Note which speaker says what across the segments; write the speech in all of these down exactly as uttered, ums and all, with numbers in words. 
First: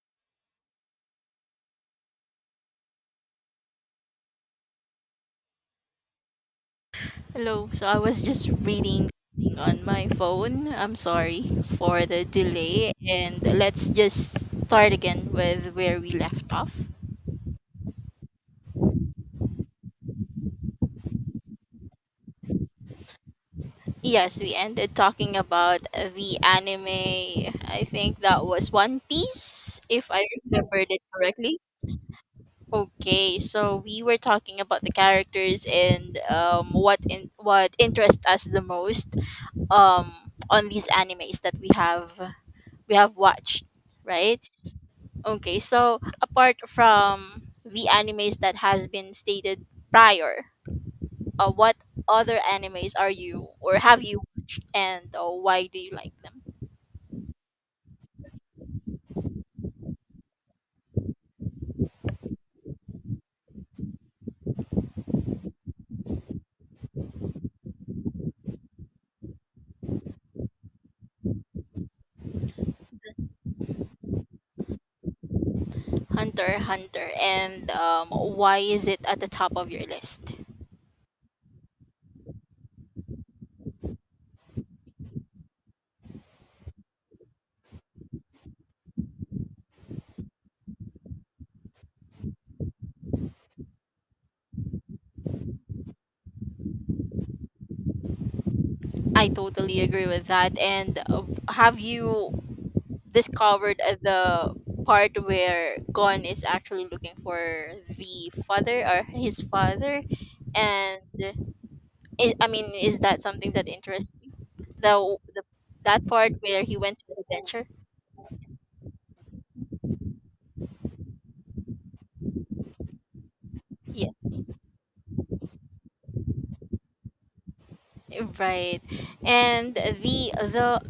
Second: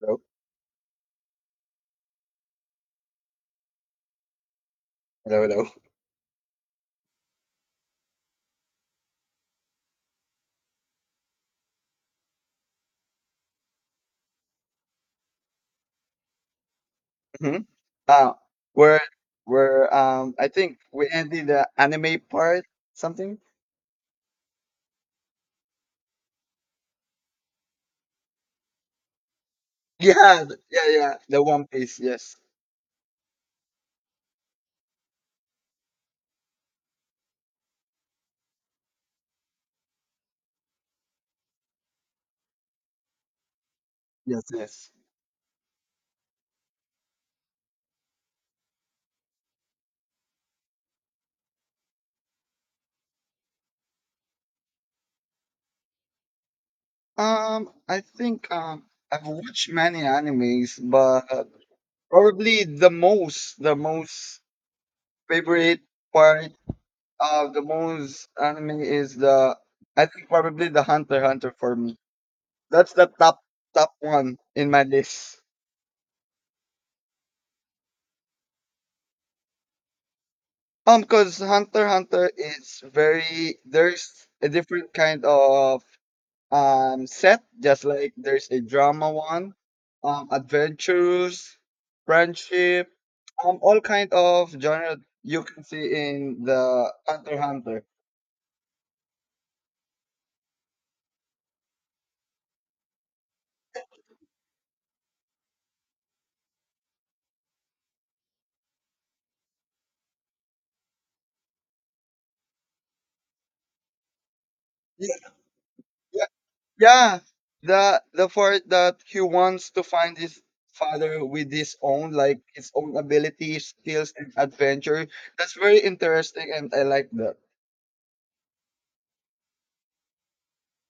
Speaker 1: Hello, hello, hello.
Speaker 2: Hello, so I was just reading something on my phone. I'm sorry for the delay, and let's just start again with where we left off.
Speaker 1: hmm Uh, we're we're um I think we ended the anime part something.
Speaker 2: Yes, we ended talking about the anime. I think that was One Piece, if I
Speaker 1: Yeah, th-
Speaker 2: remembered
Speaker 1: yeah,
Speaker 2: it
Speaker 1: yeah. The
Speaker 2: correctly.
Speaker 1: One Piece. Yes,
Speaker 2: Okay, so we were talking about the characters and um, what in, what interests us the most um, on these animes that we have we have watched, right?
Speaker 1: yes, yes.
Speaker 2: Okay, so apart from the animes that has been stated prior, uh, what other animes are you or have you watched and uh, why do you like them?
Speaker 1: Um, I think um I've watched many animes, but probably the most the most favorite part of the most anime is the I think probably the Hunter x Hunter for me. That's the top top one in my list.
Speaker 2: Hunter, Hunter, and um, why is it at the top of your list?
Speaker 1: Um, because Hunter x Hunter is very there's a different kind of um set, just like there's a drama one, um, adventures, friendship, um, all kind of genre you can see in the Hunter x Hunter.
Speaker 2: I totally agree with that. And uh, have you discovered uh, the part where Gon is actually looking for the father or his father? And I I mean, is that something that interests you? The,
Speaker 1: Yeah,
Speaker 2: the that
Speaker 1: yeah,
Speaker 2: part where he went to
Speaker 1: yeah.
Speaker 2: the adventure.
Speaker 1: The the part that he wants to find his father with his own like his own abilities,
Speaker 2: Yeah,
Speaker 1: skills, and adventure. That's very interesting, and I like that.
Speaker 2: right. And the the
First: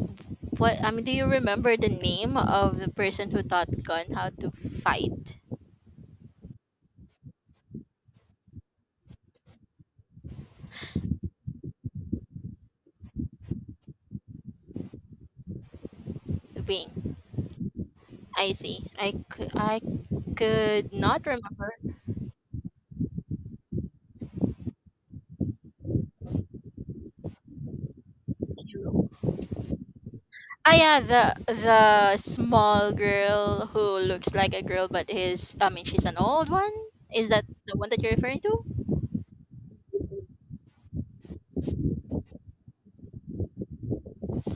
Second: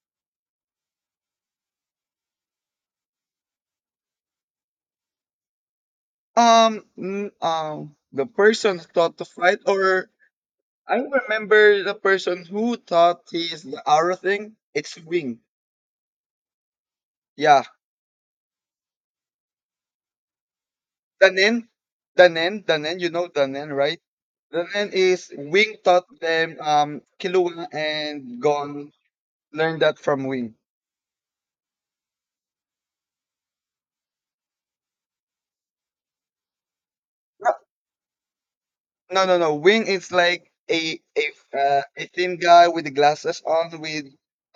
Speaker 2: what? I mean, do you remember the name of the person who taught Gun how to fight?
Speaker 1: Um, mm, um, the person who thought to fight, or I remember the person who thought he's the arrow thing. It's wing.
Speaker 2: Wing.
Speaker 1: Yeah,
Speaker 2: I see. I could I could not
Speaker 1: Danen,
Speaker 2: remember.
Speaker 1: Danen, Danen. You know Danen, right? Danen is wing taught them. Um, Killua and Gon learned that from wing.
Speaker 2: Ah yeah, the the small girl who looks like a girl but is I mean she's an old one. Is that
Speaker 1: No,
Speaker 2: the one that you're referring to?
Speaker 1: no, no. No, Wing is like a a uh, a thin guy with the glasses on, with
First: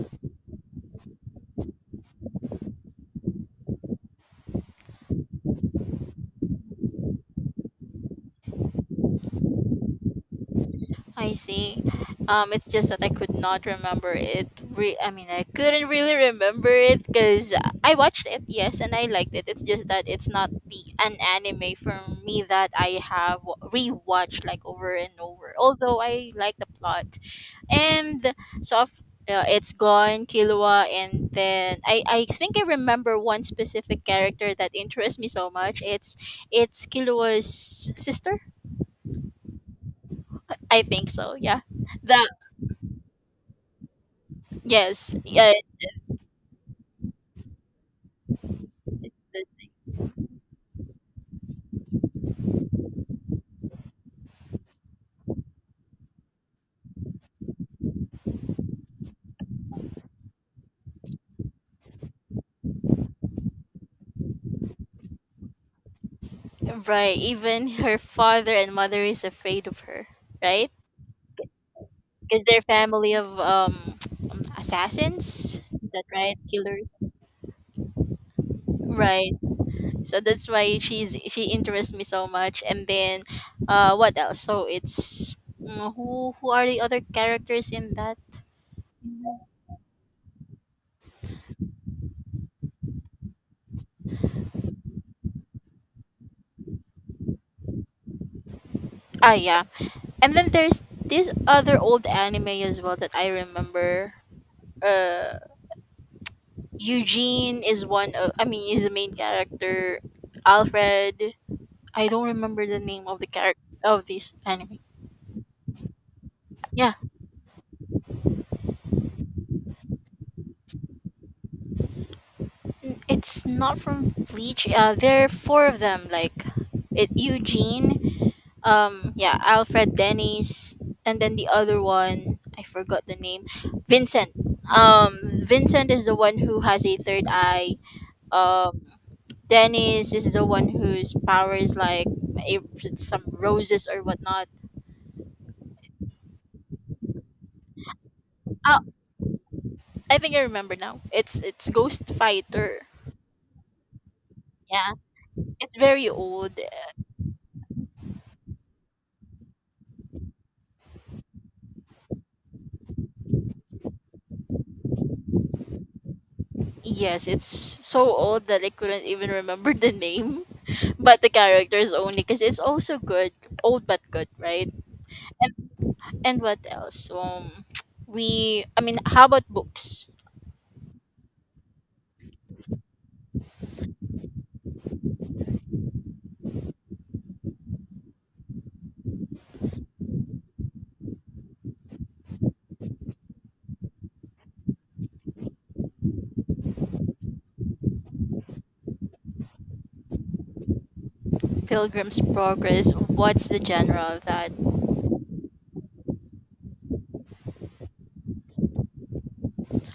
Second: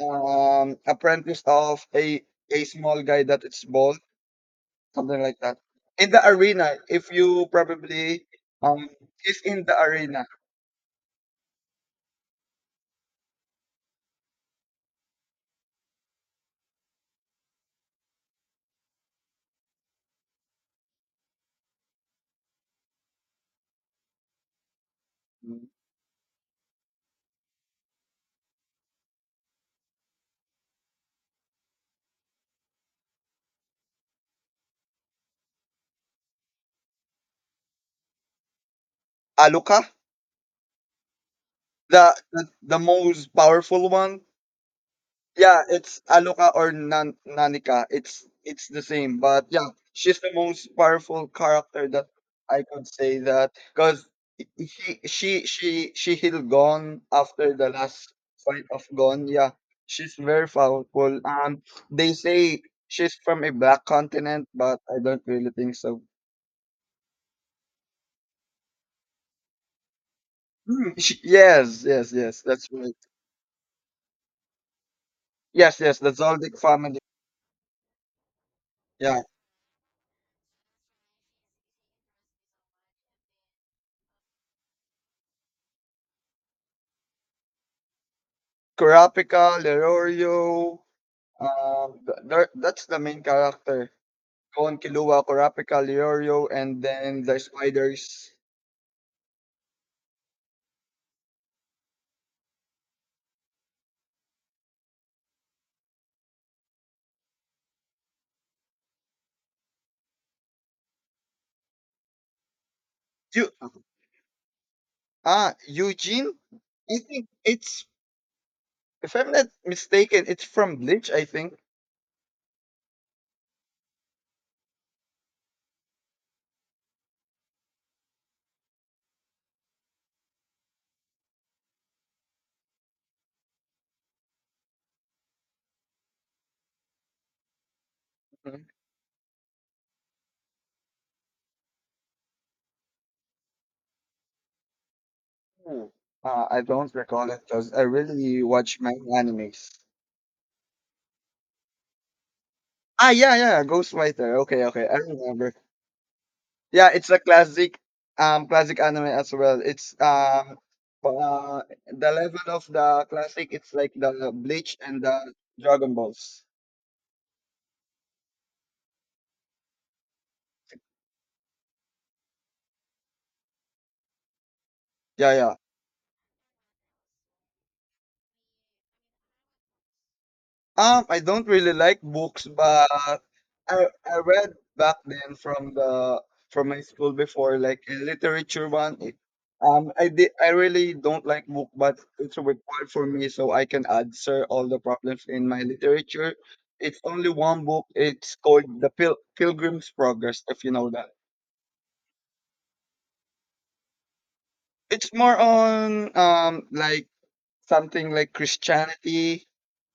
Speaker 1: um apprentice of a a small guy that is bald, something like that. In the arena, if you probably um is in the arena,
Speaker 2: I see. Um, it's just that I could not remember it. Re- I mean, I couldn't really remember it because I watched it, yes, and I liked it. It's just that it's not the an anime for me that I have rewatched like over and over. Although I like the plot, and so af- uh, it's gone, Killua, and then I I think I remember one specific character that interests me so much. It's it's Killua's sister.
Speaker 1: Aluka,
Speaker 2: I think so. Yeah.
Speaker 1: the, the the most powerful one.
Speaker 2: Yes, yeah,
Speaker 1: Yeah, it's Aloka or Nan Nanika. It's it's the same, but yeah, she's the most powerful character that I could say that because he, she she she healed Gon after the last fight of Gon. Yeah, she's very powerful. Um, they say she's from a black continent, but I don't really think so.
Speaker 2: right. Even her father and mother is afraid of her, right?
Speaker 1: Hmm, she- yes, yes, yes,
Speaker 2: Because they're
Speaker 1: that's right.
Speaker 2: family of um assassins.
Speaker 1: Yes,
Speaker 2: Is
Speaker 1: yes,
Speaker 2: that
Speaker 1: the
Speaker 2: right?
Speaker 1: Zoldic
Speaker 2: Killers.
Speaker 1: family. Yeah,
Speaker 2: Right. So that's why she's she interests me so much. And then, uh, what else? So it's mm, who who are the other characters in that?
Speaker 1: Kurapika, Lerorio. Um, th There that's the main character. Con Killua, Kurapika, Leorio, and then the spiders.
Speaker 2: Ah, yeah. And then there's this other old anime as well that I remember. Uh. Eugene is one of I mean is the main character. Alfred. I don't remember the name of the
Speaker 1: You
Speaker 2: character of this anime.
Speaker 1: ah Eugene?
Speaker 2: Yeah.
Speaker 1: I think it's, if I'm not mistaken, it's from Bleach, I think.
Speaker 2: N- It's not from Bleach. Uh, there are four of them, like it Eugene, um yeah, Alfred, Dennis, and then the other one, I forgot the name. Vincent. Um, Vincent is the one who has a third eye.
Speaker 1: Mhm.
Speaker 2: Um, Dennis is the one whose power is like eh, some roses or whatnot.
Speaker 1: Ooh. Uh, I don't recall it because I really
Speaker 2: Uh,
Speaker 1: watch many animes.
Speaker 2: I think I remember now. It's it's Ghost Fighter.
Speaker 1: Ah, yeah, yeah, Ghostwriter. Okay, okay, I
Speaker 2: Yeah.
Speaker 1: remember.
Speaker 2: It's very old.
Speaker 1: Yeah, it's a classic, um, classic anime as well. It's um, uh, The level of the classic. It's like the Bleach and the Dragon Balls.
Speaker 2: Yes, it's so old that I couldn't even remember the name, but the characters only, because it's also good, old but good, right?
Speaker 1: Yeah, yeah.
Speaker 2: And what else? Um, we. I mean, how about books?
Speaker 1: Um, I don't really like books, but I I read back then from the from my school before, like a literature one. It, um, I did I really don't like book, but it's required for me so I can answer all the problems in my literature. It's only one book. It's called The Pil Pilgrim's Progress, if you know that.
Speaker 2: Pilgrim's Progress. What's the genre of that?
Speaker 1: It's more on um like something like Christianity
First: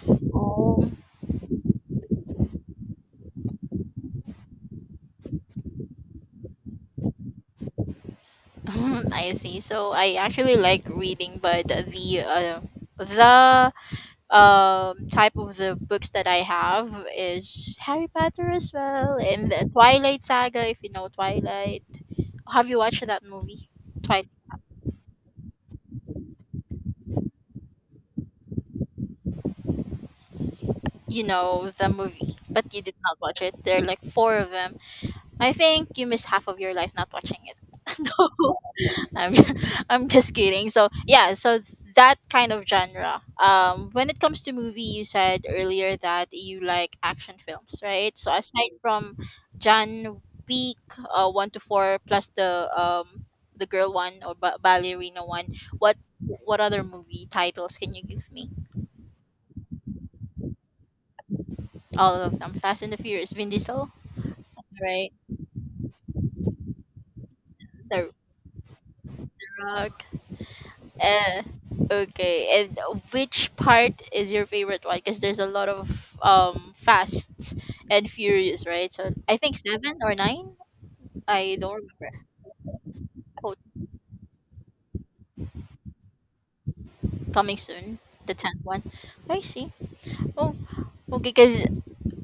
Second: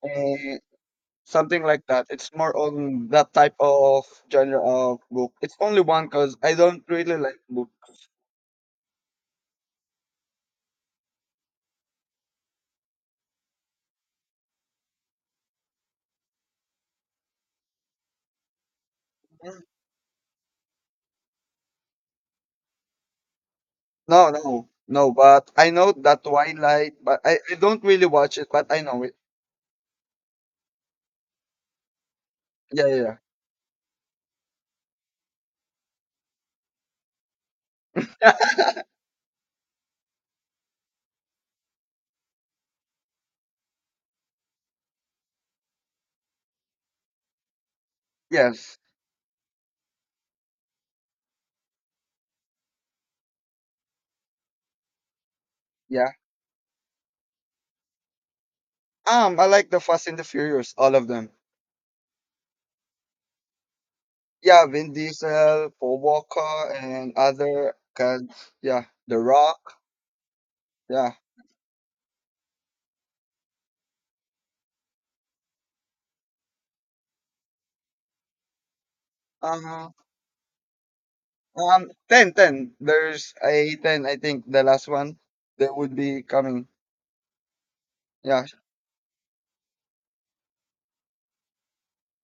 Speaker 1: and.
Speaker 2: Oh.
Speaker 1: Something like that. It's more on that type of genre of book. It's only one because I don't really like books.
Speaker 2: I see. So I actually like reading, but the uh, the um type of the books that I have is Harry Potter as well and the Twilight Saga, if you know Twilight. Have you watched that movie? Twilight.
Speaker 1: No, no, no. But I know that Twilight, but I, I don't really watch it, but I know it.
Speaker 2: You know the movie, but you
Speaker 1: Yeah,
Speaker 2: did not
Speaker 1: yeah,
Speaker 2: watch it. There are like four of them. I think you missed half of your life not watching it. No.
Speaker 1: yeah.
Speaker 2: I'm I'm just kidding. So yeah, so that kind of genre. Um, when it comes to movie, you said earlier that you like action films, right? So
Speaker 1: Yes,
Speaker 2: aside from Jan Week uh, one to four plus the um the girl one or ba- ballerina one, what
Speaker 1: yeah.
Speaker 2: what other movie titles can you give me?
Speaker 1: Um, I like the Fast and the Furious, all of them.
Speaker 2: All of them: Fast and the Furious, Vin Diesel,
Speaker 1: Yeah, Vin
Speaker 2: right?
Speaker 1: Diesel, Paul Walker, and other
Speaker 2: The
Speaker 1: guys. Yeah, The Rock.
Speaker 2: Rock.
Speaker 1: Yeah.
Speaker 2: Uh, okay. And which part is your favorite one? Because there's a lot of um Fast and Furious, right? So I think
Speaker 1: Uh-huh.
Speaker 2: seven or nine. I don't
Speaker 1: Um,
Speaker 2: remember.
Speaker 1: ten, ten. There's
Speaker 2: Oh,
Speaker 1: a ten, I think, the last one that would be coming.
Speaker 2: coming soon, the
Speaker 1: Yeah.
Speaker 2: tenth one. I see. Oh, okay. Because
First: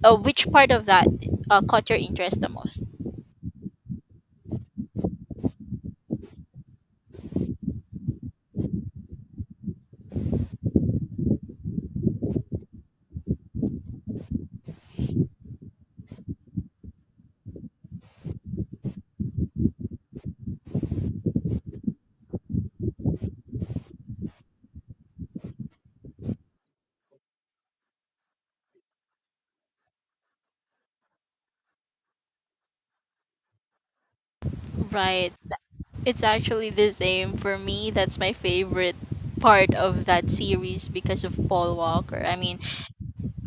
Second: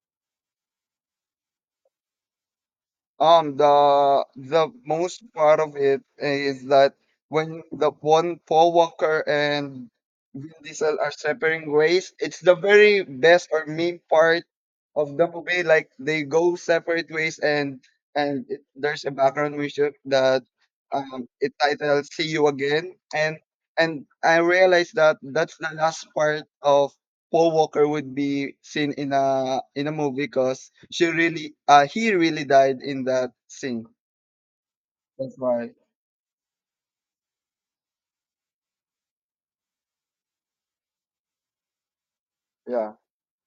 Speaker 2: uh, which part of that uh, caught your interest the most?
Speaker 1: Um, the the most part of it is that when the one Paul Walker and Vin Diesel are separating ways, it's the very best or main part of the movie. Like they go separate ways, and and it, there's a background music that um it titled "See You Again," and and I realized that that's the last part of Paul Walker would be seen in a in a movie because she really uh he really died in that scene.
Speaker 2: Right.
Speaker 1: That's why.
Speaker 2: It's actually the same for me. That's my favorite part of that series because of Paul Walker. I mean,
Speaker 1: Yeah.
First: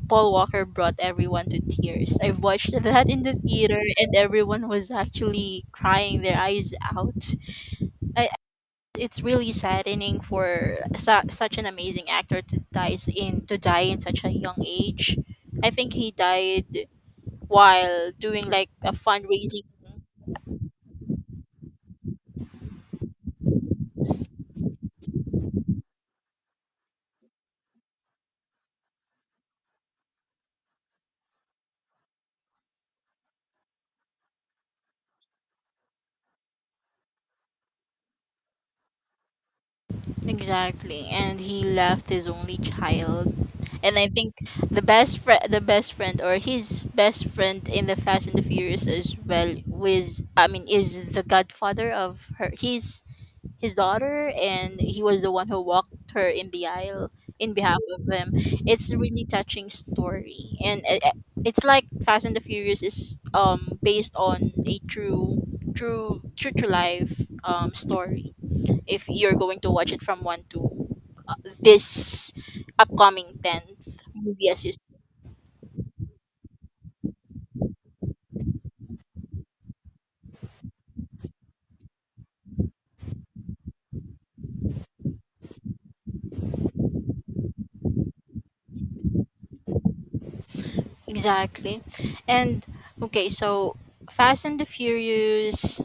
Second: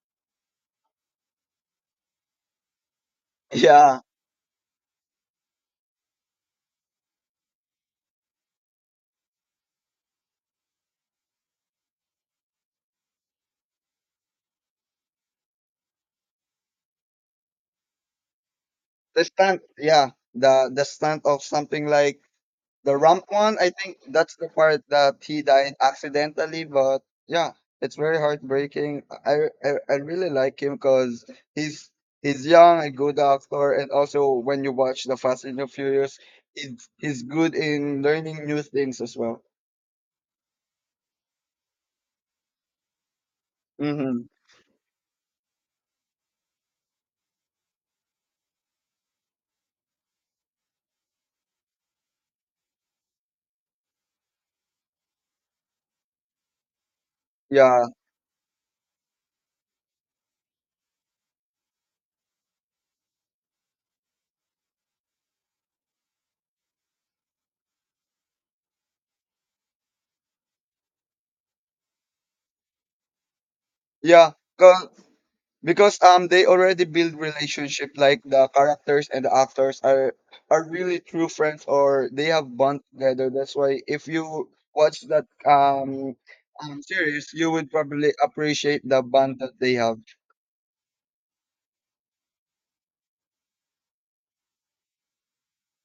Speaker 2: Paul Walker brought everyone to tears. I've watched that in the theater
Speaker 1: Yeah.
Speaker 2: and everyone was actually crying their eyes out. I, it's really saddening for su- such an amazing actor to dies in to die in such a young age. I think he died while doing like a
Speaker 1: The stunt,
Speaker 2: fundraising.
Speaker 1: yeah. The the stunt of something like the ramp one, I think that's the part that he died accidentally, but yeah, it's very heartbreaking. I I, I really like him because he's he's young, a good actor, and also when you watch the Fast and the Furious, he's he's good in learning new things as well.
Speaker 2: Exactly. And he left his only child. And I
Speaker 1: Hmm.
Speaker 2: think the best friend, the best friend, or his best friend in the Fast and the Furious as well, was I mean, is the godfather of her, his his daughter, and he was the one who walked her in the aisle in behalf
Speaker 1: Yeah,
Speaker 2: of him. It's a really touching story, and it, it's like Fast and the Furious is um based on a true, true, true to life um story if you're going to watch it from one to uh, this upcoming tenth
Speaker 1: yeah,
Speaker 2: movie as you s-
Speaker 1: 'cause- because um they already build relationship like the characters and the actors are are really true friends or they have bond together. That's why if you watch that um um series, you would probably appreciate the bond that they have.
Speaker 2: exactly. And okay, so Fast and the Furious,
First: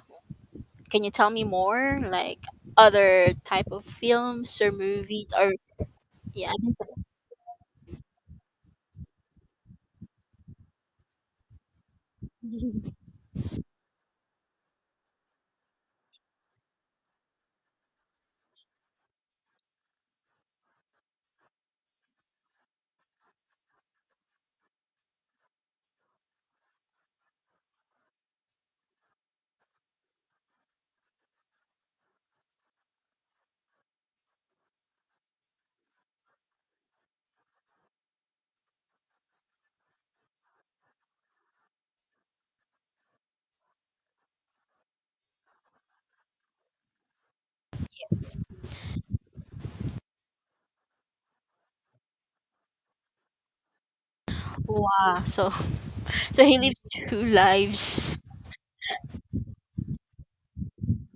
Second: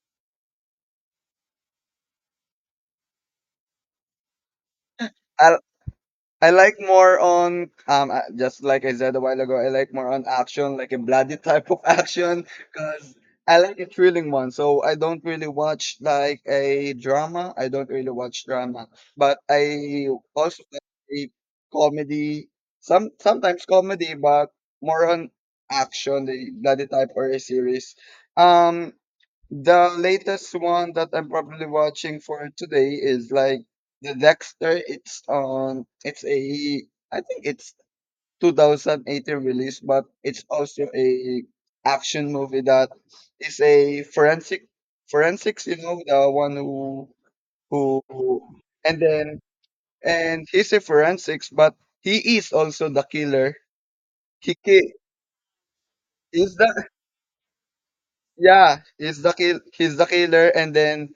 Speaker 2: can you tell me more, like other type of films or movies or
Speaker 1: I I
Speaker 2: yeah, I
Speaker 1: like more on um uh, just like I said a while ago, I like more on action, like a bloody type of action,
Speaker 2: think-
Speaker 1: because I like a thrilling one. So I don't really watch like a drama. I don't really watch drama, but I also like a comedy. Some sometimes comedy, but more on action, the bloody type or a series. Um, the latest one that I'm probably watching for today is like the Dexter. It's on. It's a. I think it's twenty eighteen release, but it's also a action movie that is a forensic forensics. You know the one who who who- and then and he's a forensics, but he is also the killer. He ki-
Speaker 2: wow, so so
Speaker 1: is
Speaker 2: he
Speaker 1: the
Speaker 2: lives two lives.
Speaker 1: Yeah, he's the kill. He's the killer, and then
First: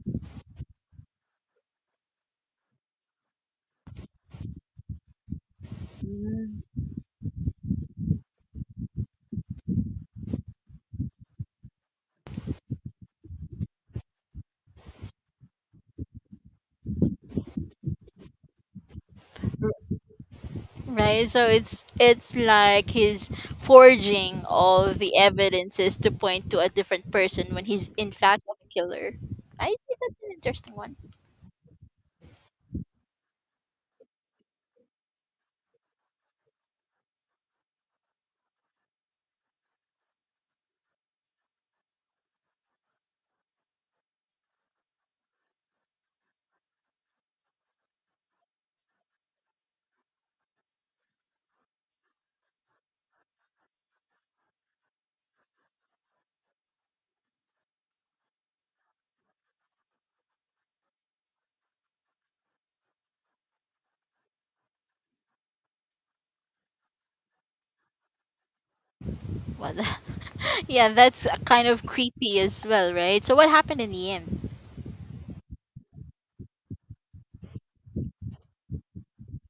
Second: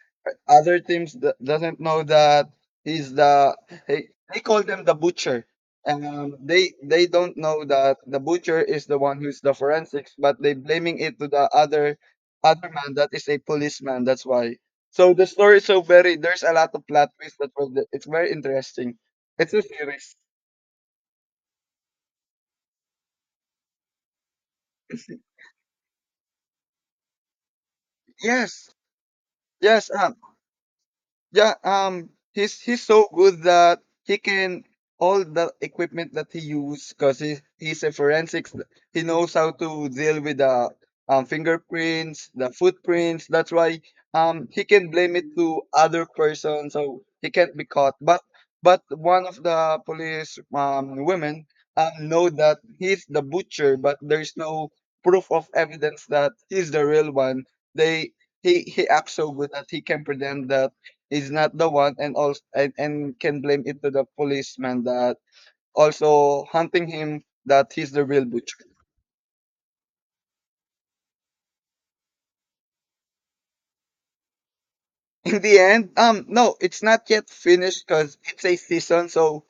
Speaker 1: other teams d- doesn't know that he's the. They, they call them the butcher. Um, they they don't know that the butcher is the one who's the forensics, but they blaming it to the other other man that is a policeman. That's why. So the story is so very. There's a lot of plot twists that were. the- It's very interesting. It's a series.
Speaker 2: Right, so it's it's like he's forging all the evidences to point to a different person when he's in fact a
Speaker 1: Yes.
Speaker 2: killer. I
Speaker 1: Yes.
Speaker 2: see,
Speaker 1: Um,
Speaker 2: that's an interesting one.
Speaker 1: Yeah, um, he's he's so good that he can all the equipment that he use because he, he's a forensics. He knows how to deal with the um, fingerprints, the footprints. That's why um he can blame it to other person, so he can't be caught. But but one of the police um women um know that he's the butcher, but there's no proof of evidence that he's the real one. They he he acts so good that he can pretend that is not the one, and also and, and can blame it to the policeman that also hunting him that he's the real butcher.
Speaker 2: Well, yeah, that's kind of creepy as well, right? So what happened in the end?
Speaker 1: In the end, um no, it's not yet finished because it's a season, so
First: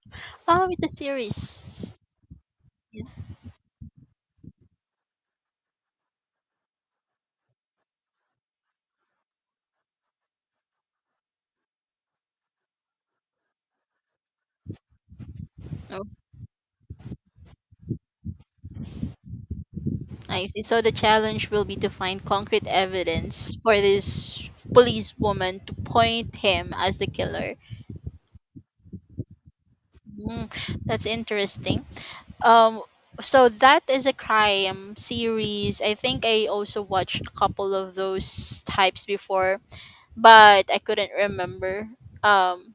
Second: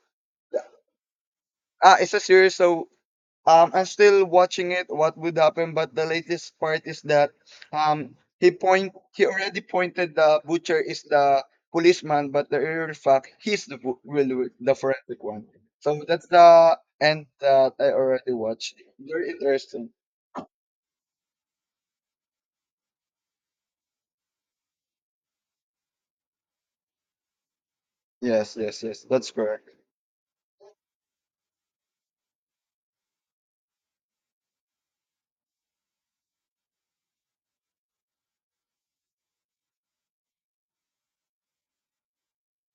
Speaker 2: Oh, it's a series.
Speaker 1: uh, it's a series, so
Speaker 2: Yeah.
Speaker 1: Um, I'm still watching it. What would happen? But the latest part is that um, he point he already pointed the butcher is the policeman, but the real fact he's the bu- real the forensic one. So
Speaker 2: Oh,
Speaker 1: that's the end that I already watched. Very interesting.
Speaker 2: I see. So the challenge will be to find concrete evidence for this policewoman to point him as the killer.
Speaker 1: Yes, yes, yes. That's correct.
Speaker 2: Mm, that's interesting. Um, so that is a crime series. I think I also watched a couple of those types before, but I couldn't remember. Um,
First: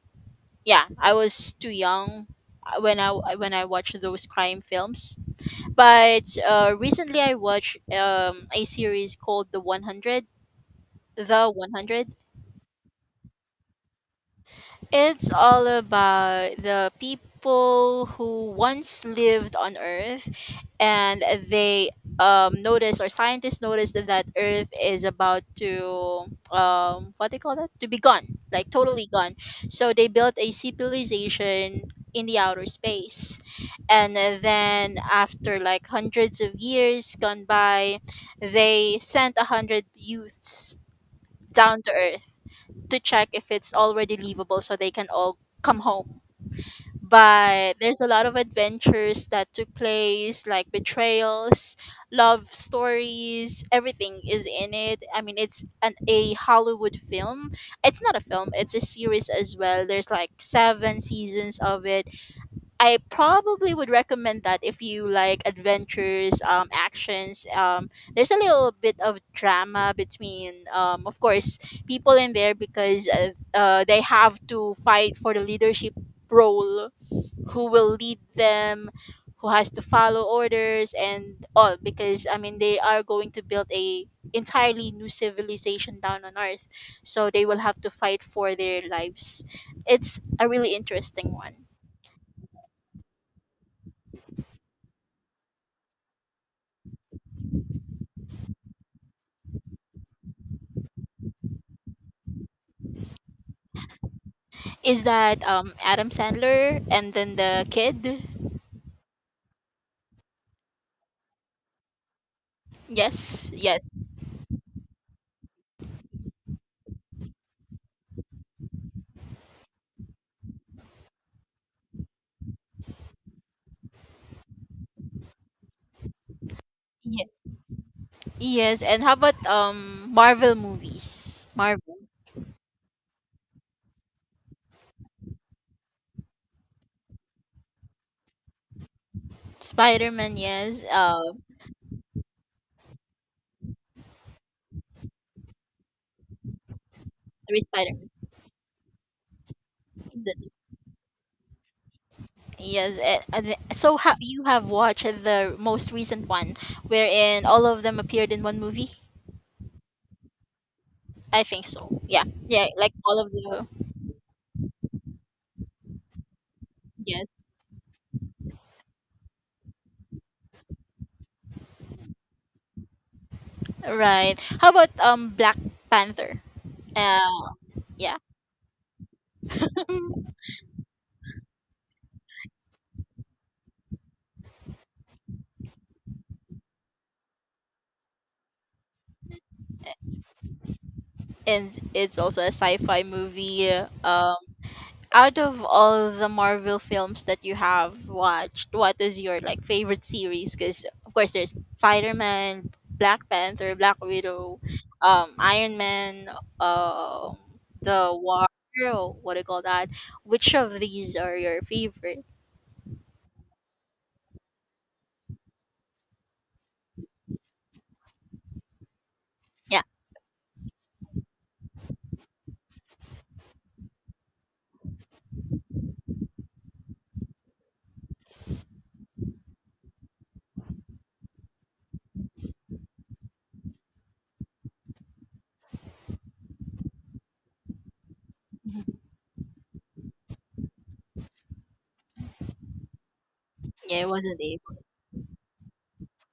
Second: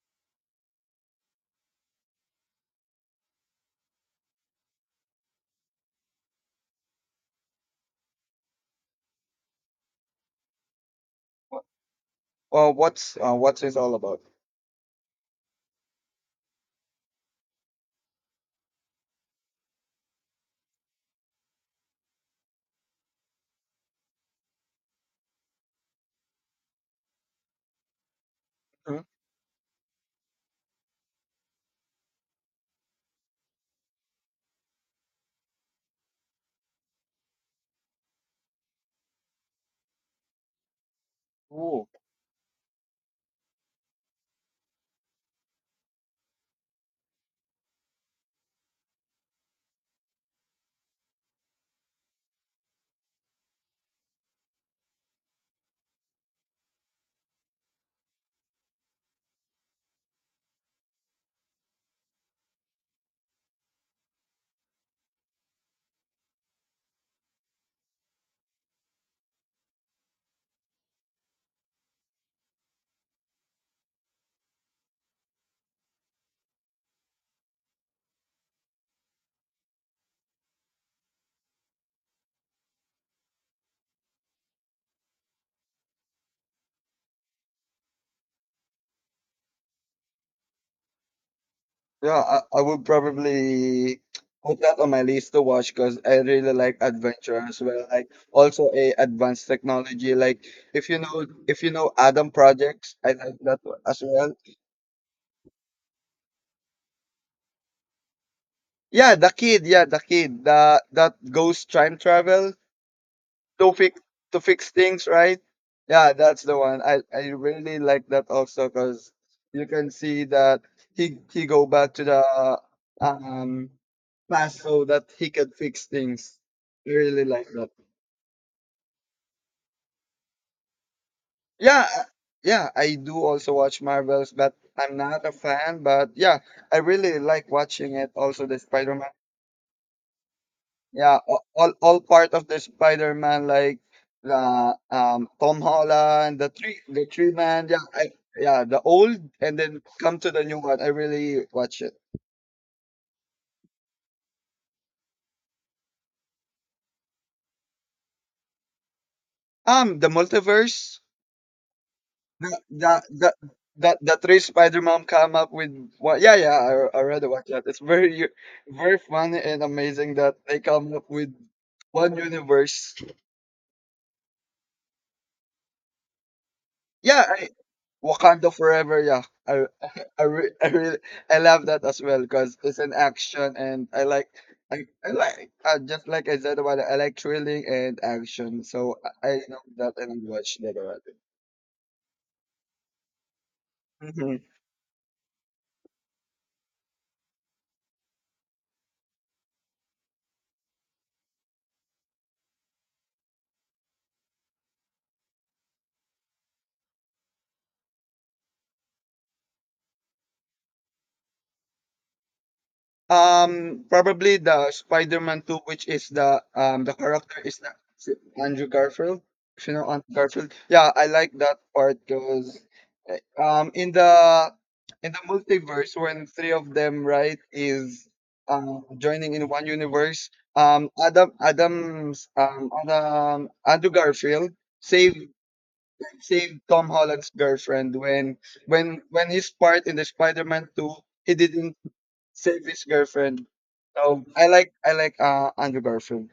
Speaker 2: yeah, I was too young uh, when I when I watched those crime films. But uh, recently I watched um a series called The One Hundred. The one hundred.
Speaker 1: Uh, what's uh, what's it all about?
Speaker 2: It's all about the people who once lived on Earth and they um notice, or scientists noticed that Earth is about to um what do you call that? To be gone. Like
Speaker 1: Mhm.
Speaker 2: totally gone. So they built a civilization in the outer space. And then after like hundreds of years gone by, they sent a hundred youths down
Speaker 1: Ooh.
Speaker 2: to Earth to check if it's already leavable so they can all come home. But there's a lot of adventures that took place, like betrayals, love stories, everything is in it. I mean, it's an a Hollywood film. It's not a film, it's a series as well. There's like seven seasons of it. I probably would recommend that if you like adventures, um, actions. Um, there's a little bit of drama between, um, of course, people in there because uh, uh, they have to fight for the leadership role, who will lead them, who has to follow orders, and all. Because I mean, they are going to build a entirely new civilization down on Earth, so they will have to fight for their lives. It's a really interesting one.
Speaker 1: Yeah, I, I would probably put that on my list to watch because I really like adventure as well. Like also a advanced technology. Like if you know if you know Adam Projects, I like that one as well.
Speaker 2: Is that um Adam Sandler and then the kid?
Speaker 1: Yeah, the kid, yeah, the kid, the that goes time travel.
Speaker 2: Yes,
Speaker 1: to
Speaker 2: yes,
Speaker 1: fix to fix things, right? Yeah, that's the one. I I really like that also because you can see that he he go back to the um past so that he could fix things. I really
Speaker 2: yes,
Speaker 1: like that.
Speaker 2: yes. And how about um Marvel movies?
Speaker 1: Yeah,
Speaker 2: Marvel,
Speaker 1: uh, yeah. I do also watch Marvels, but I'm not a fan. But yeah, I really like watching it. Also, the Spider-Man.
Speaker 2: Spider Man, yes.
Speaker 1: Yeah, a-
Speaker 2: Um,
Speaker 1: all all part of the Spider-Man, like the um Tom Holland, the three the three
Speaker 2: three
Speaker 1: man, yeah,
Speaker 2: Spider Man.
Speaker 1: I, yeah, the old and then come to the new one. I really watch it.
Speaker 2: Yes. eh, and the- so ha- You have watched the most recent one, wherein all of them appeared in one movie?
Speaker 1: Um, the multiverse,
Speaker 2: I think so. Yeah,
Speaker 1: the
Speaker 2: yeah. Like
Speaker 1: the
Speaker 2: all
Speaker 1: the
Speaker 2: of the
Speaker 1: the, the three Spider-Man come up with what? Yeah, yeah, I I
Speaker 2: yes.
Speaker 1: rather watch that. It's very very funny and amazing that they come up with one universe.
Speaker 2: Right. How about um Black Panther? Uh,
Speaker 1: Yeah,
Speaker 2: yeah.
Speaker 1: Wakanda Forever, yeah. I I, re- I really I love that as well because it's an action and I like I, I like, uh, just like I said about it, I like thrilling and action. So I I know that and I watched that already.
Speaker 2: And it's also a sci-fi movie. Um,
Speaker 1: Mhm.
Speaker 2: out of all of the Marvel films that you have watched, what is your like favorite series? Because of course there's Spider Man, Black Panther, Black Widow, um, Iron Man, um, the War. Or what do you call that? Which of these are your favorite?
Speaker 1: Um, probably the Spider-Man two, which is the um the character is the is it Andrew Garfield. If you
Speaker 2: Yeah,
Speaker 1: know Andrew Garfield, yeah, I like that part because um in the in the multiverse when three of them right is um joining in one universe, um Adam Adam's um Adam Andrew Garfield saved saved Tom Holland's girlfriend when when when he's part in the Spider-Man two, he didn't Savage Girlfriend.
Speaker 2: yeah, it
Speaker 1: Um,
Speaker 2: wasn't
Speaker 1: I like
Speaker 2: able.
Speaker 1: I like uh Andrew Garfield.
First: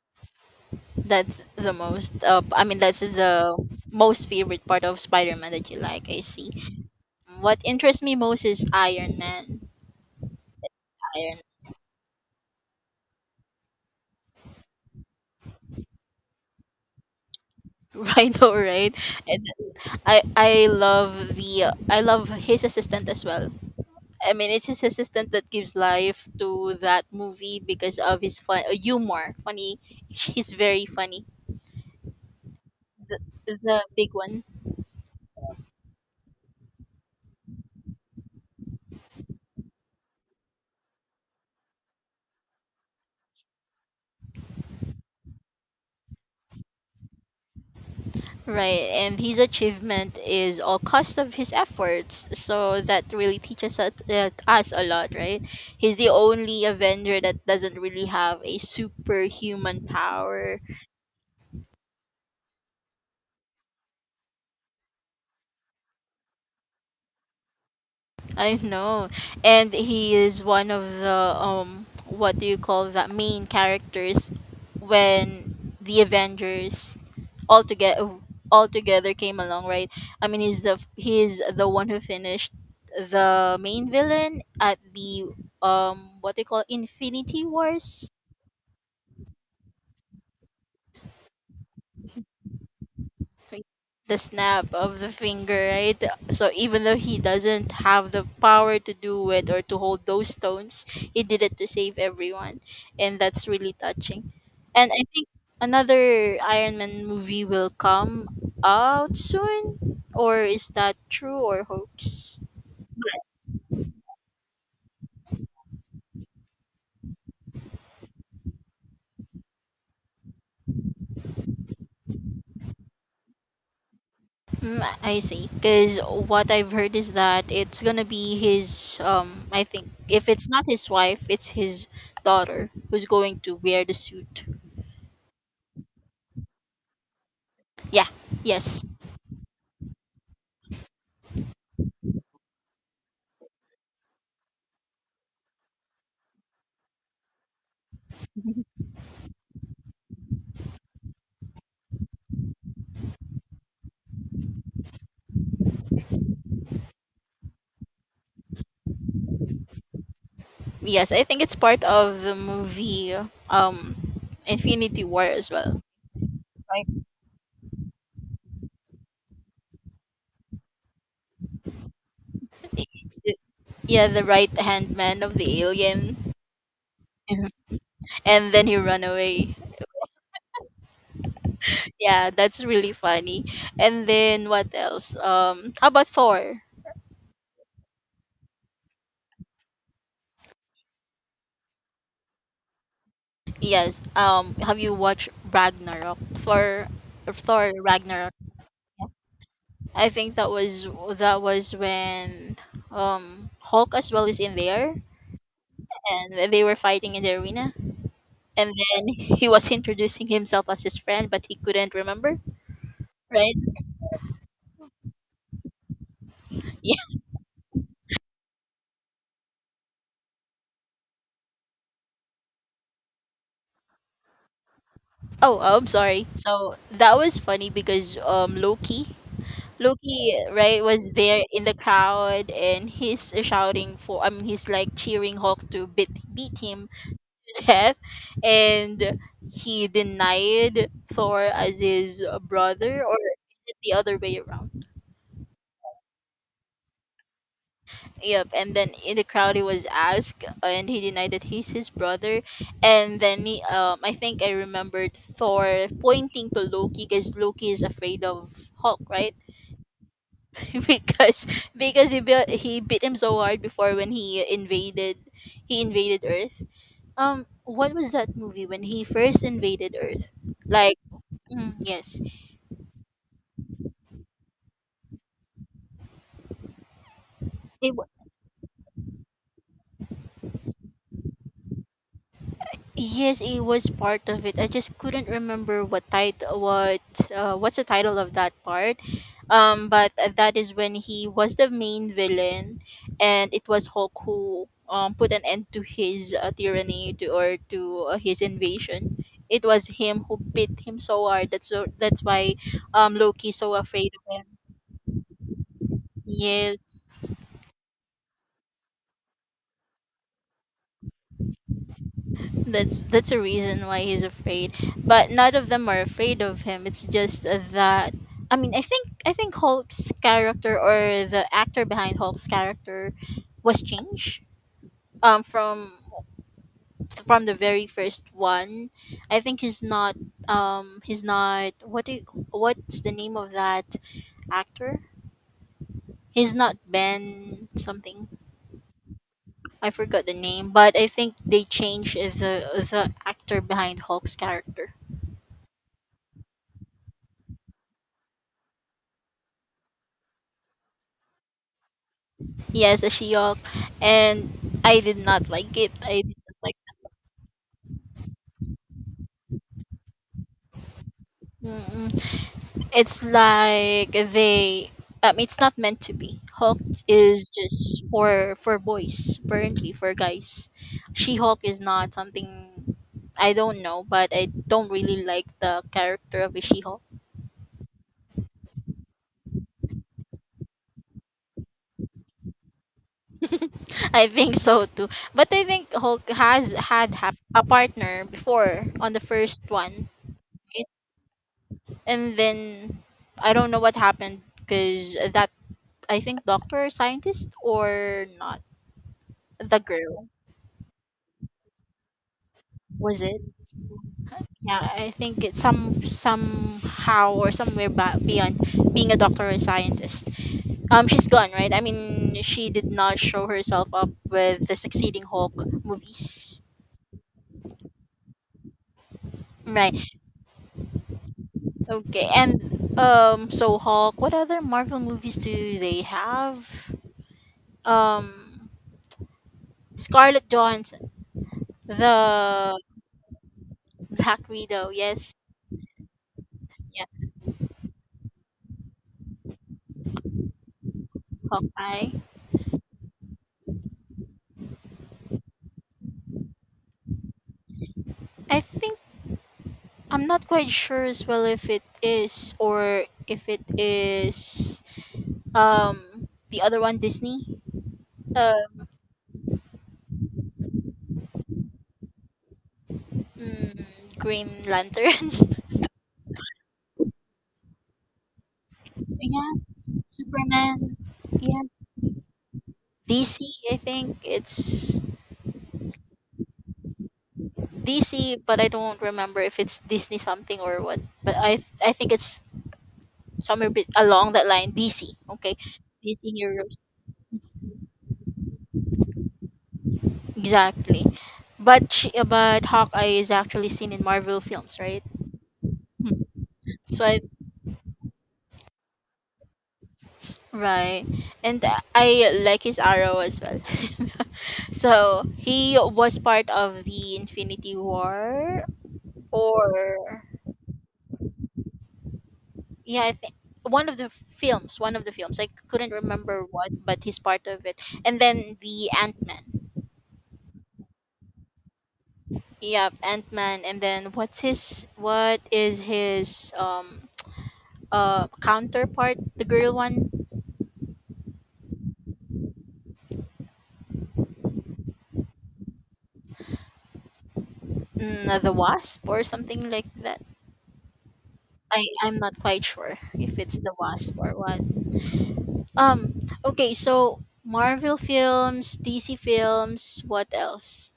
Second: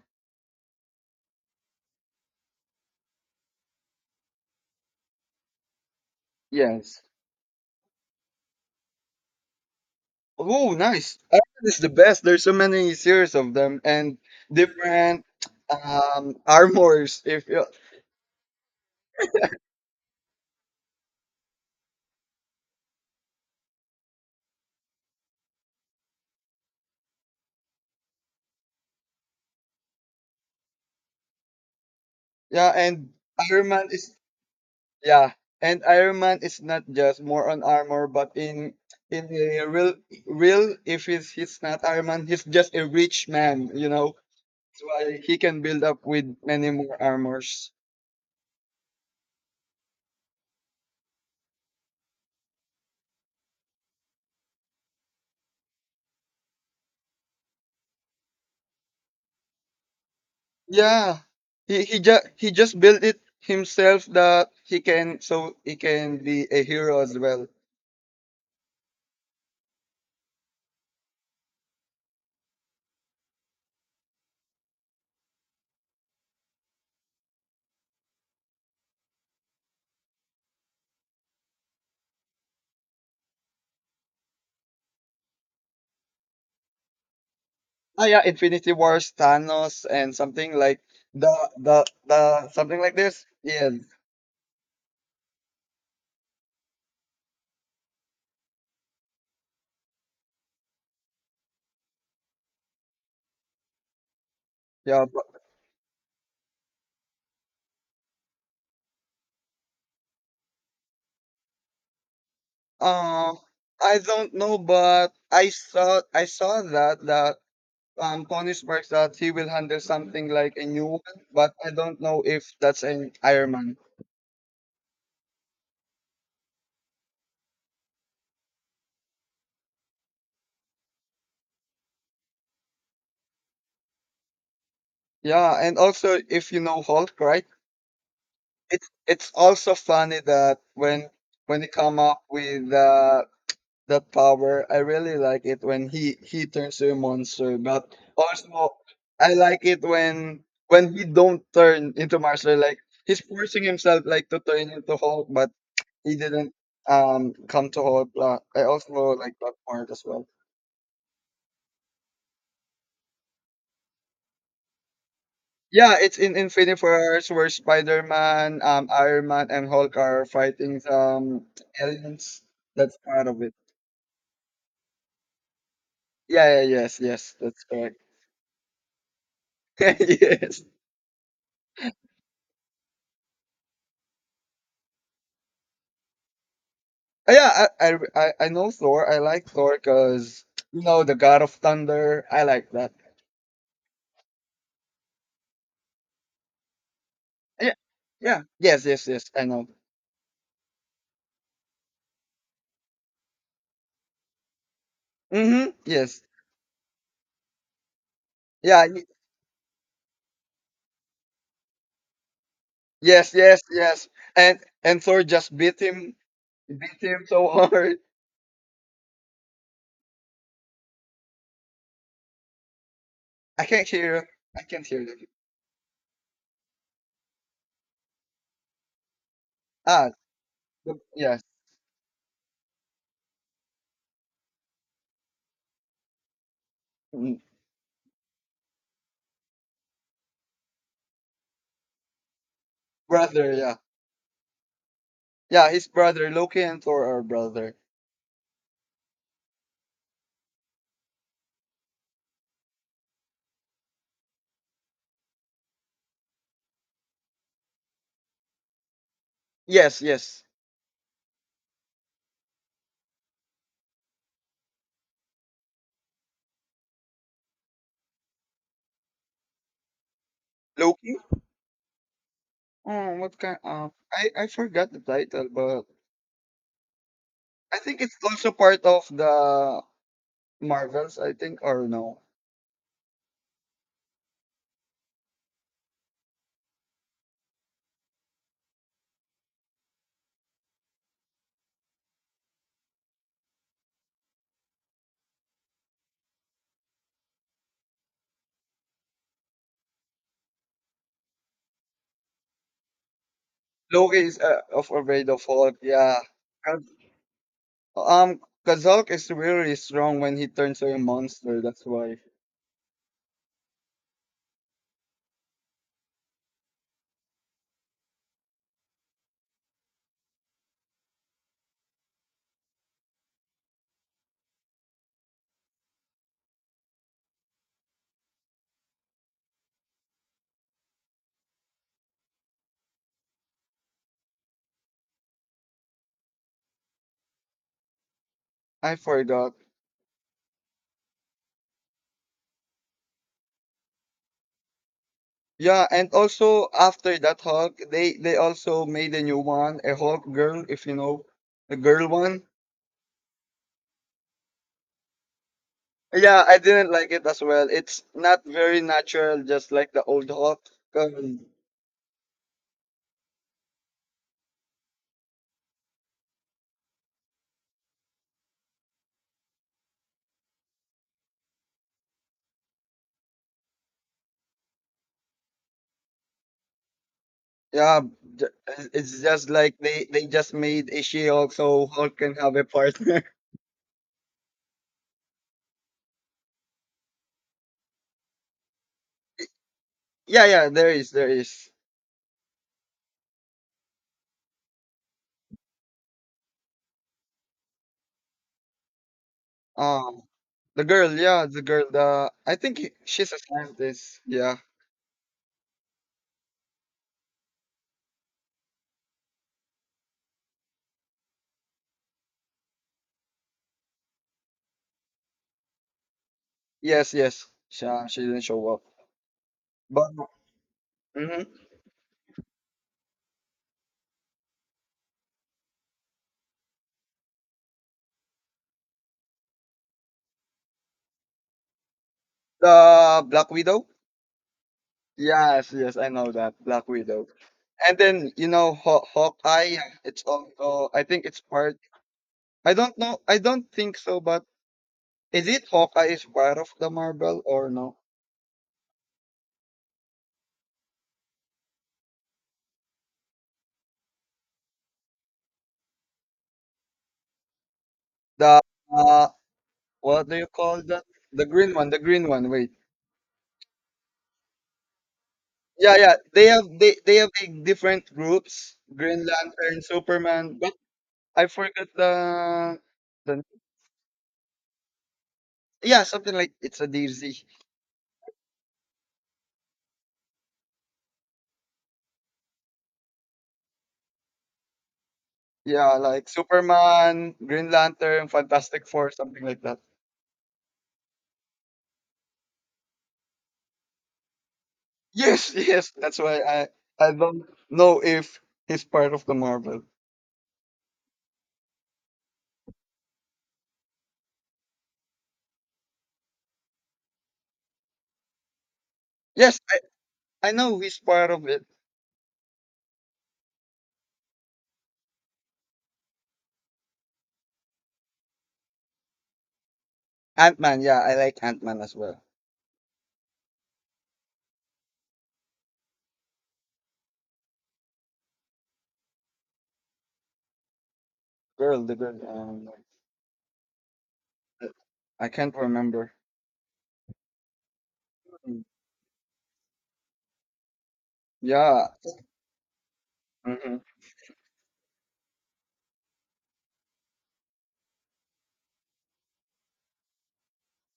Speaker 2: That's the most. Uh, I mean, that's the most favorite part of Spider Man that you like. I see.
Speaker 1: Yes.
Speaker 2: What interests me most is Iron Man.
Speaker 1: Oh, nice. Iron is the best. There's so many series of them and different um armors. If you
Speaker 2: Right, though, right? And I I love the I love his assistant as well. I mean, it's his assistant that gives life to that movie because of his fun uh, humor. Funny, he's very funny.
Speaker 1: yeah, and
Speaker 2: The,
Speaker 1: Iron
Speaker 2: the
Speaker 1: Man
Speaker 2: big
Speaker 1: is
Speaker 2: one,
Speaker 1: yeah, and Iron Man is not just more on armor, but in in a real real, if he's he's not Iron Man, he's just a rich man. You know, that's why he can build up with many more armors.
Speaker 2: right? And his achievement is all cost of his efforts. So that really teaches us, uh, us a lot, right? He's the only Avenger that doesn't really have a superhuman power.
Speaker 1: Yeah, he he just he just built it himself that he can so he can be a hero as well.
Speaker 2: I know. And he is one of the um what do you call that main characters when the Avengers all together all together came along, right? I mean, he's the he's the one who finished the main villain at the um what do you call Infinity
Speaker 1: Ah,
Speaker 2: Wars,
Speaker 1: yeah, Infinity Wars, Thanos, and something like the the the something like this. Yes,
Speaker 2: the snap of the finger, right? So even though he doesn't have the power to do it or to hold those stones, he did it to save everyone. And that's really touching. And I
Speaker 1: yeah. But,
Speaker 2: think another Iron Man movie will come out soon. Or is that true or hoax?
Speaker 1: uh, I don't know, but I saw I saw that that um Tony Stark, that he will handle something like a new one, but I don't know if that's an Iron Man.
Speaker 2: Mm, I see. Because what I've heard is that it's gonna be his, um, I think, if it's not his wife, it's his daughter who's going to wear the suit.
Speaker 1: Yeah, and also if you know Hulk, right?
Speaker 2: Yeah. Yes.
Speaker 1: It's it's also funny that when when he come up with uh, that power. I really like it when he he turns to a monster. But also, I like it when when he don't turn into monster. Like he's forcing himself like to turn into Hulk, but he didn't um come to Hulk. Uh, I also like that part as well.
Speaker 2: Yes, I think it's part of the movie um Infinity War as well.
Speaker 1: Yeah, it's in Infinity
Speaker 2: Right.
Speaker 1: Wars where Spider-Man, um, Iron Man, and Hulk are fighting um aliens. That's
Speaker 2: Y-
Speaker 1: part of it.
Speaker 2: Yeah, the right-hand man of the alien.
Speaker 1: Yeah, yeah, yes, yes,
Speaker 2: Mhm.
Speaker 1: that's correct.
Speaker 2: And then he run away.
Speaker 1: Yes.
Speaker 2: Yeah, that's really funny. And then what else? Um how about Thor?
Speaker 1: Uh, Yeah, I, I, I I know Thor. I like Thor because, you know, the God of Thunder. I like that.
Speaker 2: Yes. Um, have you watched Ragnarok? Thor Thor
Speaker 1: Yeah,
Speaker 2: Ragnarok.
Speaker 1: yeah, yes, yes, yes, I know.
Speaker 2: I think that was that was when um Hulk as well is in there
Speaker 1: Mm-hmm, yes.
Speaker 2: and they were fighting in the arena. And
Speaker 1: Yeah,
Speaker 2: then
Speaker 1: y-
Speaker 2: he was introducing himself as his friend, but he couldn't remember,
Speaker 1: yes,
Speaker 2: right?
Speaker 1: yes, yes. And and Thor just beat him, beat
Speaker 2: Yeah.
Speaker 1: him so hard. I can't hear, I can't hear you.
Speaker 2: Oh, I'm sorry. So that was funny because um Loki,
Speaker 1: Ah,
Speaker 2: Loki, right,
Speaker 1: the-
Speaker 2: was there
Speaker 1: yes,
Speaker 2: in the crowd and he's shouting for. I mean, he's like cheering Hulk to beat beat him
Speaker 1: mm,
Speaker 2: to death, and he denied Thor as his brother, or
Speaker 1: brother, yeah.
Speaker 2: the other way around.
Speaker 1: Yeah, his brother, Loki and Thor are brother.
Speaker 2: Yep, and then in the crowd he was asked, uh, and he denied that he's his brother. And then he, um, I think I remembered Thor pointing to Loki because Loki is afraid of Hulk, right?
Speaker 1: Yes, yes.
Speaker 2: because because he beat he beat him so hard before when he invaded he invaded Earth. Um, what was that movie when he first invaded Earth? Like,
Speaker 1: Loki?
Speaker 2: mm, yes,
Speaker 1: Oh, what kind of I I forgot the title, but I
Speaker 2: it,
Speaker 1: think it's also part of the Marvels, I think, or no.
Speaker 2: Yes, it was part of it. I just couldn't remember what title, what uh, what's the title of that part. Um, but that is when he was the main villain, and it was Hulk who um put an end to his uh, tyranny to or to uh, his invasion. It was him who beat him so hard. That's so, that's why um Loki so afraid
Speaker 1: Loki
Speaker 2: of
Speaker 1: is
Speaker 2: him.
Speaker 1: uh, of afraid of Hulk, yeah. 'Cause,
Speaker 2: Yes.
Speaker 1: Um, cause Hulk is really strong when he turns to a monster. That's why
Speaker 2: That's that's a reason why he's afraid. But none of them are afraid of him. It's just that I mean, I think I think Hulk's character or the actor behind Hulk's character was changed um from from the very first one. I think he's not um he's not what do you, what's the name of that actor? He's not Ben something.
Speaker 1: I forgot.
Speaker 2: I forgot the name, but I think they changed the the actor behind Hulk's character.
Speaker 1: Yeah, and also after that Hulk, they they also made a new one, a Hulk girl, if you know, the girl one.
Speaker 2: Yes, a Shiok, and I did not like it. I did
Speaker 1: Yeah,
Speaker 2: not
Speaker 1: I
Speaker 2: like.
Speaker 1: didn't like it as well. It's not very natural, just like the old Hulk. 'Cause
Speaker 2: Mm-mm. It's like they. Um, it's not meant to be. Hulk is just for for boys, apparently for guys. She Hulk is not something. I don't know, but I don't really like the character of a She Hulk.
Speaker 1: Yeah, j- it's just like they they just made a she so Hulk can have a partner.
Speaker 2: I think so too, but I think Hulk has had hap- a partner before on the first one,
Speaker 1: Yeah, yeah, there is, there is.
Speaker 2: and then I don't know what happened because that I think doctor scientist or not. The
Speaker 1: Um,
Speaker 2: girl,
Speaker 1: the girl, yeah, the girl. The I think he-
Speaker 2: was
Speaker 1: she's a
Speaker 2: it?
Speaker 1: scientist. Yeah.
Speaker 2: Yeah, I think it's some somehow or somewhere ba- beyond being a doctor or scientist. Um, she's gone, right? I mean, she did not show herself up with the succeeding Hulk movies,
Speaker 1: Yes, yes. She uh, she didn't show up. But
Speaker 2: right?
Speaker 1: mhm.
Speaker 2: Okay, and um, so Hulk. What other Marvel movies do they have? Um, Scarlett Johansson, the
Speaker 1: The Black Widow.
Speaker 2: Black Widow. Yes,
Speaker 1: Yes, yes, I know that Black
Speaker 2: yeah,
Speaker 1: Widow. And then you know Haw- Hawkeye. It's also I think it's part.
Speaker 2: Hawkeye.
Speaker 1: I don't know. I don't think so, but is it Hawkeye is part of the Marvel or no?
Speaker 2: I think I'm not quite sure as well if it is or if it is um the other one Disney.
Speaker 1: the
Speaker 2: Um
Speaker 1: uh, what do you call that? The green one, the green one. Wait,
Speaker 2: mm, Green Lantern.
Speaker 1: yeah, yeah. They have they they have like different groups: Green
Speaker 2: Yeah,
Speaker 1: Lantern, Superman. But
Speaker 2: Superman.
Speaker 1: I
Speaker 2: Yeah,
Speaker 1: forgot the the
Speaker 2: D C. I think it's
Speaker 1: yeah, something like it's a D Z.
Speaker 2: D C but I don't remember if it's Disney something or what. But I I think it's somewhere bit along that line D C. Okay.
Speaker 1: Yeah, like
Speaker 2: D C heroes.
Speaker 1: Superman, Green Lantern, Fantastic Four, something like that.
Speaker 2: Exactly. But she, but Hawkeye is actually seen in Marvel films, right?
Speaker 1: Yes, yes. That's
Speaker 2: Mhm.
Speaker 1: why I
Speaker 2: So
Speaker 1: I
Speaker 2: I.
Speaker 1: don't know if he's part of the Marvel.
Speaker 2: Right. And I like his arrow as well. So he was part of the Infinity War
Speaker 1: Yes, I
Speaker 2: or
Speaker 1: I know he's part of it.
Speaker 2: yeah, I think one of the films, one of the films. I couldn't remember what, but he's part of it. And then the Ant-Man.
Speaker 1: Ant Man. Yeah, I like Ant Man as well.
Speaker 2: Yep, Ant-Man and then what's his what is his um uh counterpart, the girl one?
Speaker 1: Girl, the girl. Um, Uh, I can't remember.
Speaker 2: Mm, the
Speaker 1: Mm,
Speaker 2: Wasp or something like that. I,
Speaker 1: Yeah.
Speaker 2: I'm not quite sure if it's the
Speaker 1: Hmm.
Speaker 2: Wasp or what. Um, okay, so Marvel films, D C films, what else?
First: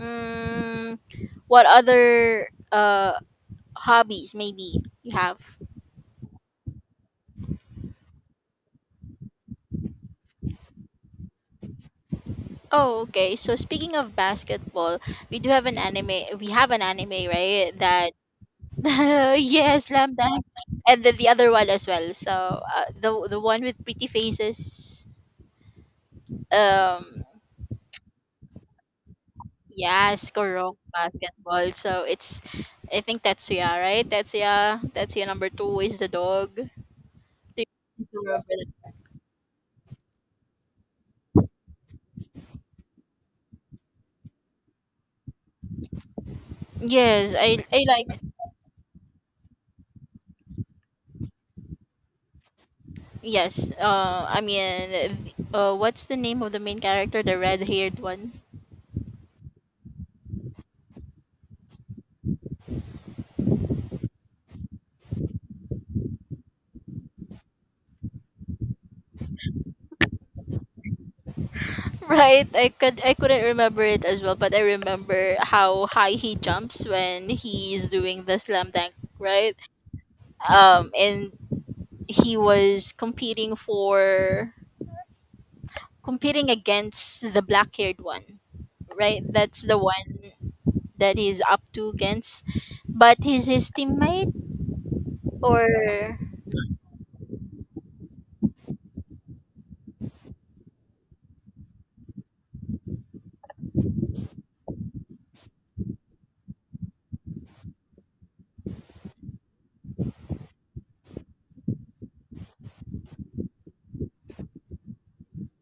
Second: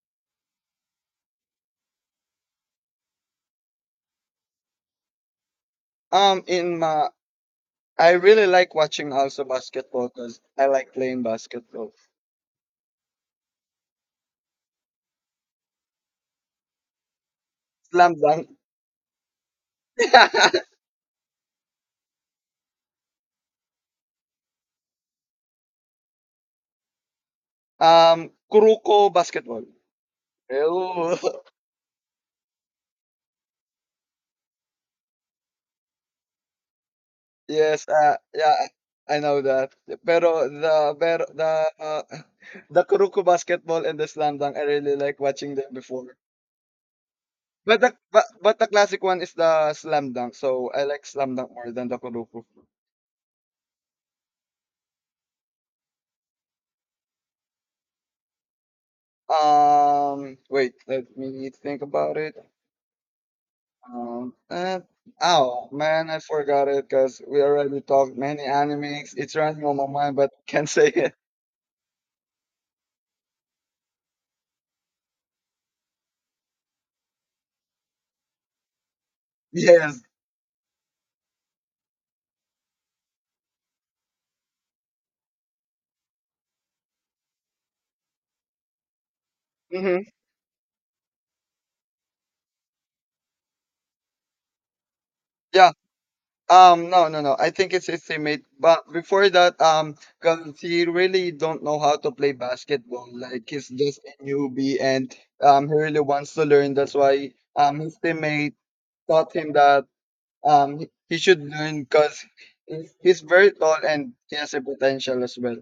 Speaker 2: Mm, what other uh hobbies maybe you have?
Speaker 1: Um, in my, I really like watching also basketball because I like playing basketball.
Speaker 2: Oh, okay. So speaking of basketball, we do have an anime. We have an anime, right? That
Speaker 1: Slam dunk.
Speaker 2: yes, slam dunk, and then the other one as well. So uh, the the one with pretty faces. Um,
Speaker 1: um, Kuruko basketball.
Speaker 2: Yes, correct.
Speaker 1: Ew.
Speaker 2: Basketball. So it's, I think Tetsuya, right? Tetsuya, Tetsuya number two is the dog. Do you
Speaker 1: Yes. Uh,
Speaker 2: remember
Speaker 1: yeah.
Speaker 2: that?
Speaker 1: I know that. Pero the pero the uh, the Kuruko basketball and the slam dunk, I really like watching them before.
Speaker 2: Yes, I,
Speaker 1: But
Speaker 2: I
Speaker 1: the
Speaker 2: like.
Speaker 1: but, but the classic one is the slam dunk, so I like slam dunk more than the Kuruko.
Speaker 2: Yes, uh, I mean, uh, what's the name of the main character? The red-haired one.
Speaker 1: Um, wait, let me think about it. Um, uh, oh man, I forgot it because we already talked many animes. It's running on my mind, but can't say it.
Speaker 2: Right, I could I couldn't remember it as well, but I remember how high he jumps when he's doing the slam dunk, right?
Speaker 1: Yes.
Speaker 2: Um, and he was competing for competing against the black haired one, right? That's the
Speaker 1: Hmm.
Speaker 2: one that he's up to against. But he's his teammate, or
Speaker 1: Yeah. Um, no, no, no, I think it's his teammate. But before that, um, because he really don't know how to play basketball. Like he's just a newbie, and um, he really wants to learn. That's why um, his teammate taught him that. Um, he he should learn because he's very tall and he has a potential as well.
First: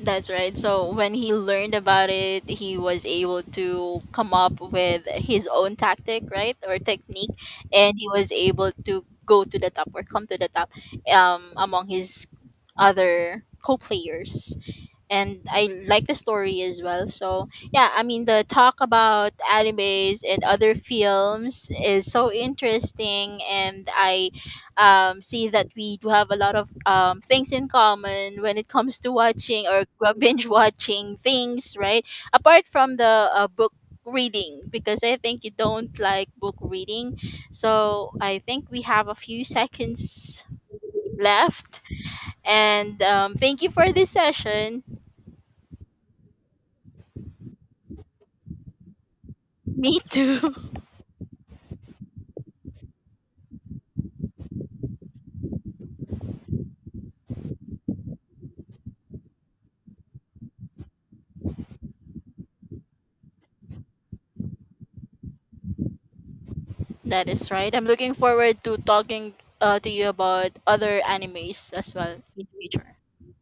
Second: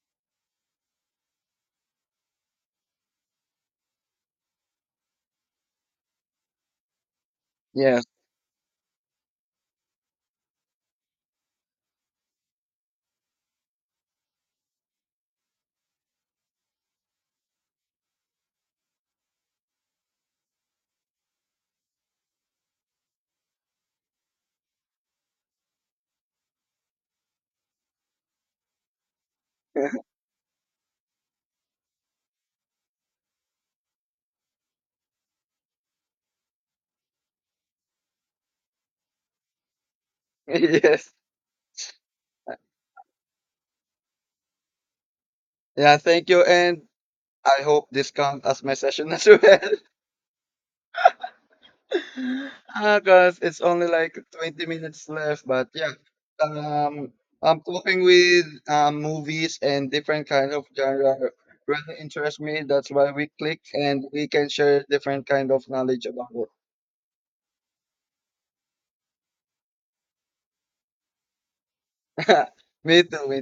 Speaker 2: that's right. So when he learned about it, he was able to come up with his own tactic, right, or technique, and
Speaker 1: Yes.
Speaker 2: he was able to go to the top or come to the top um, among his other co-players and I like the story as well. So yeah, I mean the talk about animes and other films is so interesting, and I um, see that we do have a lot of um, things in common when it comes to watching or binge watching things, right? Apart from the uh, book reading because I think you don't like book reading so I think we have a few seconds
Speaker 1: Yes.
Speaker 2: left and um, thank you for this session.
Speaker 1: Yeah, thank you. And I hope this counts as my session as well.
Speaker 2: Me too.
Speaker 1: Because it's only like twenty minutes left. But yeah, um, I'm talking with, um, movies and different kind of genre really interest me. That's why we click and we can share different kind of knowledge about
Speaker 2: That is right. I'm looking forward to talking uh, to you about other animes as well in
Speaker 1: it.
Speaker 2: future.
Speaker 1: Me too, me too.